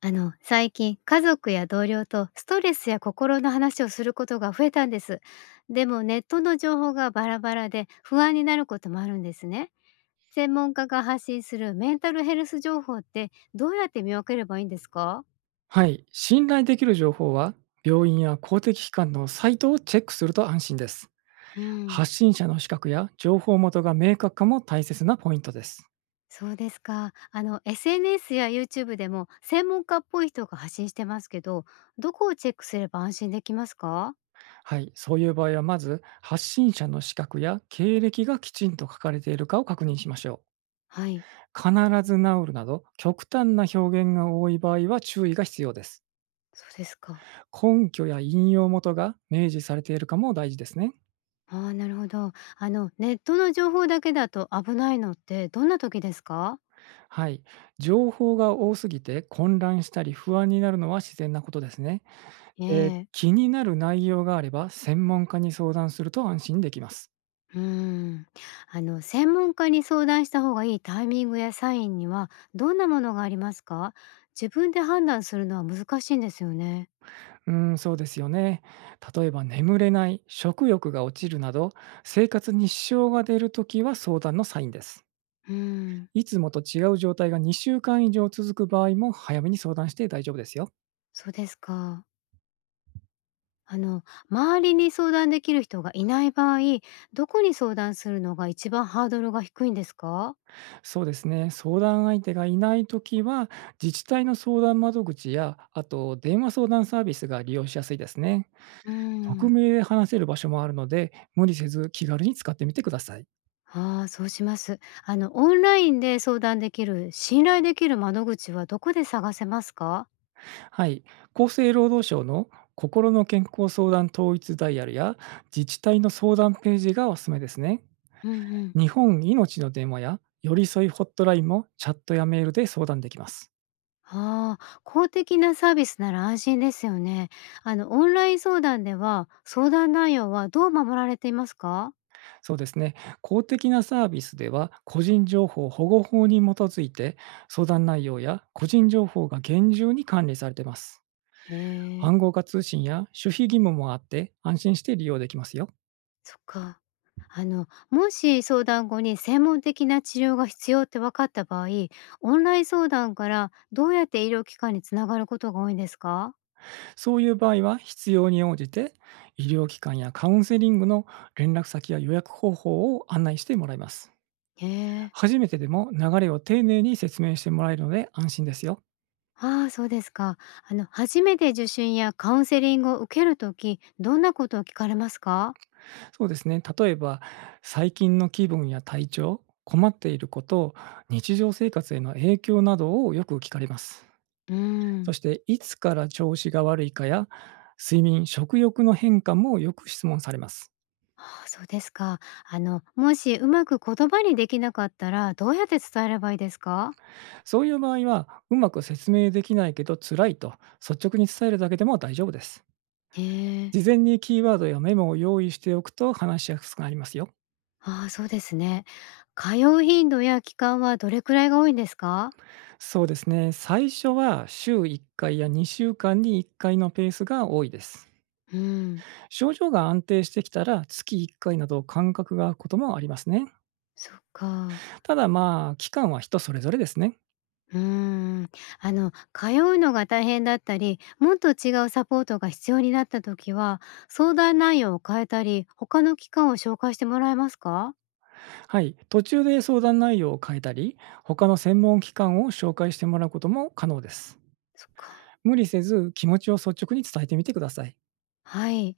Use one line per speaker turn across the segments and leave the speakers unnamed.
あの、最近、家族や同僚とストレスや心の話をすることが増えたんです。でも、ネットの情報がバラバラで不安になることもあるんですね。専門家が発信するメンタルヘルス情報ってどうやって見分ければいいんですか？
はい、信頼できる情報は病院や公的機関のサイトをチェックすると安心です。
うん、
発信者の資格や情報元が明確化も大切なポイントです。
そうですか。あの、SNS や YouTube でも専門家っぽい人が発信してますけど、どこをチェックすれば安心できますか？
はい、そういう場合は、まず発信者の資格や経歴がきちんと書かれているかを確認しましょう。
はい、
必ず治るなど極端な表現が多い場合は注意が必要です。
そうですか。
根拠や引用元が明示されているかも大事ですね。
ああ、なるほど。あの、ネットの情報だけだと危ないのってどんな時ですか？
はい、情報が多すぎて混乱したり不安になるのは自然なことですね。
え
で、
え。
気になる内容があれば、専門家に相談すると安心できます。
うーん。あの、専門家に相談した方がいいタイミングやサインにはどんなものがありますか？自分で判断するのは難しいんですよね。
うーん、そうですよね。例えば、眠れない、食欲が落ちるなど、生活に支障が出るときは相談のサインです。
うーん、
いつもと違う状態が2週間以上続く場合も、早めに相談して大丈夫ですよ。
そうですか。あの、周りに相談できる人がいない場合、どこに相談するのが一番ハードルが低いんですか？
そうですね。相談相手がいないときは、自治体の相談窓口や、あと電話相談サービスが利用しやすいですね。
うー
匿
ん。
名で話せる場所もあるので、無理せず気軽に使ってみてください。
ああ、そうします。あの、オンラインで相談できる信頼できる窓口はどこで探せますか？
はい、厚生労働省の心の健康相談統一ダイヤルや自治体の相談ページがおすすめですね。
うんうん。
日本いのちの電話や寄り添いホットラインも、チャットやメールで相談できます。
ああ、公的なサービスなら安心ですよね。あの、オンライン相談では、相談内容はどう守られていますか？
そうですね。公的なサービスでは、個人情報保護法に基づいて相談内容や個人情報が厳重に管理されています。
へえ。
暗号化通信や守秘義務もあって、安心して利用できますよ。
そっか。あの、もし相談後に専門的な治療が必要って分かった場合、オンライン相談からどうやって医療機関につながることが多いんですか？
そういう場合は、必要に応じて医療機関やカウンセリングの連絡先や予約方法を案内してもらいます。
へえ。
初めてでも流れを丁寧に説明してもらえるので安心ですよ。
ああ、そうですか。あの、初めて受診やカウンセリングを受けるとき、どんなことを聞かれますか？
そうですね。例えば、最近の気分や体調、困っていること、日常生活への影響などをよく聞かれます。
うー
そ
ん。
していつから調子が悪いかや睡眠、食欲の変化もよく質問されます。
ああ、そうですか。あの、もしうまく言葉にできなかったら、どうやって伝えればいいですか？
そういう場合は、うまく説明できないけど辛いと率直に伝えるだけでも大丈夫です。
へえ。
事前にキーワードやメモを用意しておくと話しやすくなりますよ。
ああ、そうですね。通う頻度や期間はどれくらいが多いんですか？
そうですね。最初は週1回や2週間に1回のペースが多いです。
うん。
症状が安定してきたら月1回など間隔が空くこともありますね。
そっか。
ただまあ、期間は人それぞれですね。
うーん、あの通うのが大変だったり、もっと違うサポートが必要になった時は、相談内容を変えたり、他の機関を紹介してもらえますか？
はい。途中で相談内容を変えたり、他の専門機関を紹介してもらうことも可能です。
そっか。
無理せず、気持ちを率直に伝えてみてください。
はい。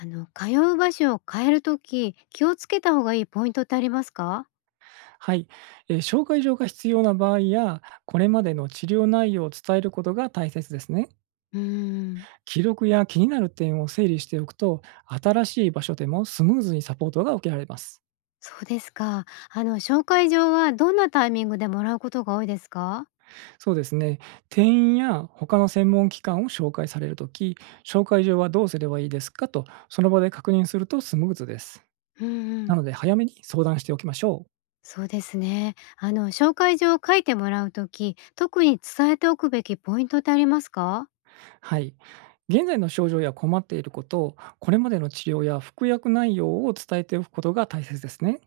あの通う場所を変える時、気をつけた方がいいポイントってありますか？
はい、紹介状が必要な場合や、これまでの治療内容を伝えることが大切ですね。
うーん、
記録や気になる点を整理しておくと、新しい場所でもスムーズにサポートが受けられます。
そうですか。あの紹介状はどんなタイミングでもらうことが多いですか？
そうですね、転院や他の専門機関を紹介されるとき、紹介状はどうすればいいですかと、その場で確認するとスムーズです。
うんう
な
ん。
ので、早めに相談しておきましょう。
そうですね。あの、紹介状を書いてもらうとき、特に伝えておくべきポイントってありますか？
はい。現在の症状や困っていること、これまでの治療や服薬内容を伝えておくことが大切ですね。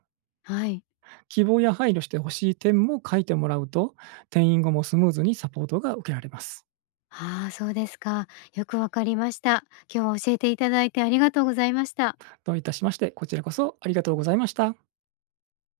はい。
希望や配慮してほしい点も書いてもらうと、転院後もスムーズにサポートが受けられます。
ああ、そうですか。よくわかりました。今日は教えていただいてありがとうございました。
どういたしまして、こちらこそありがとうございました。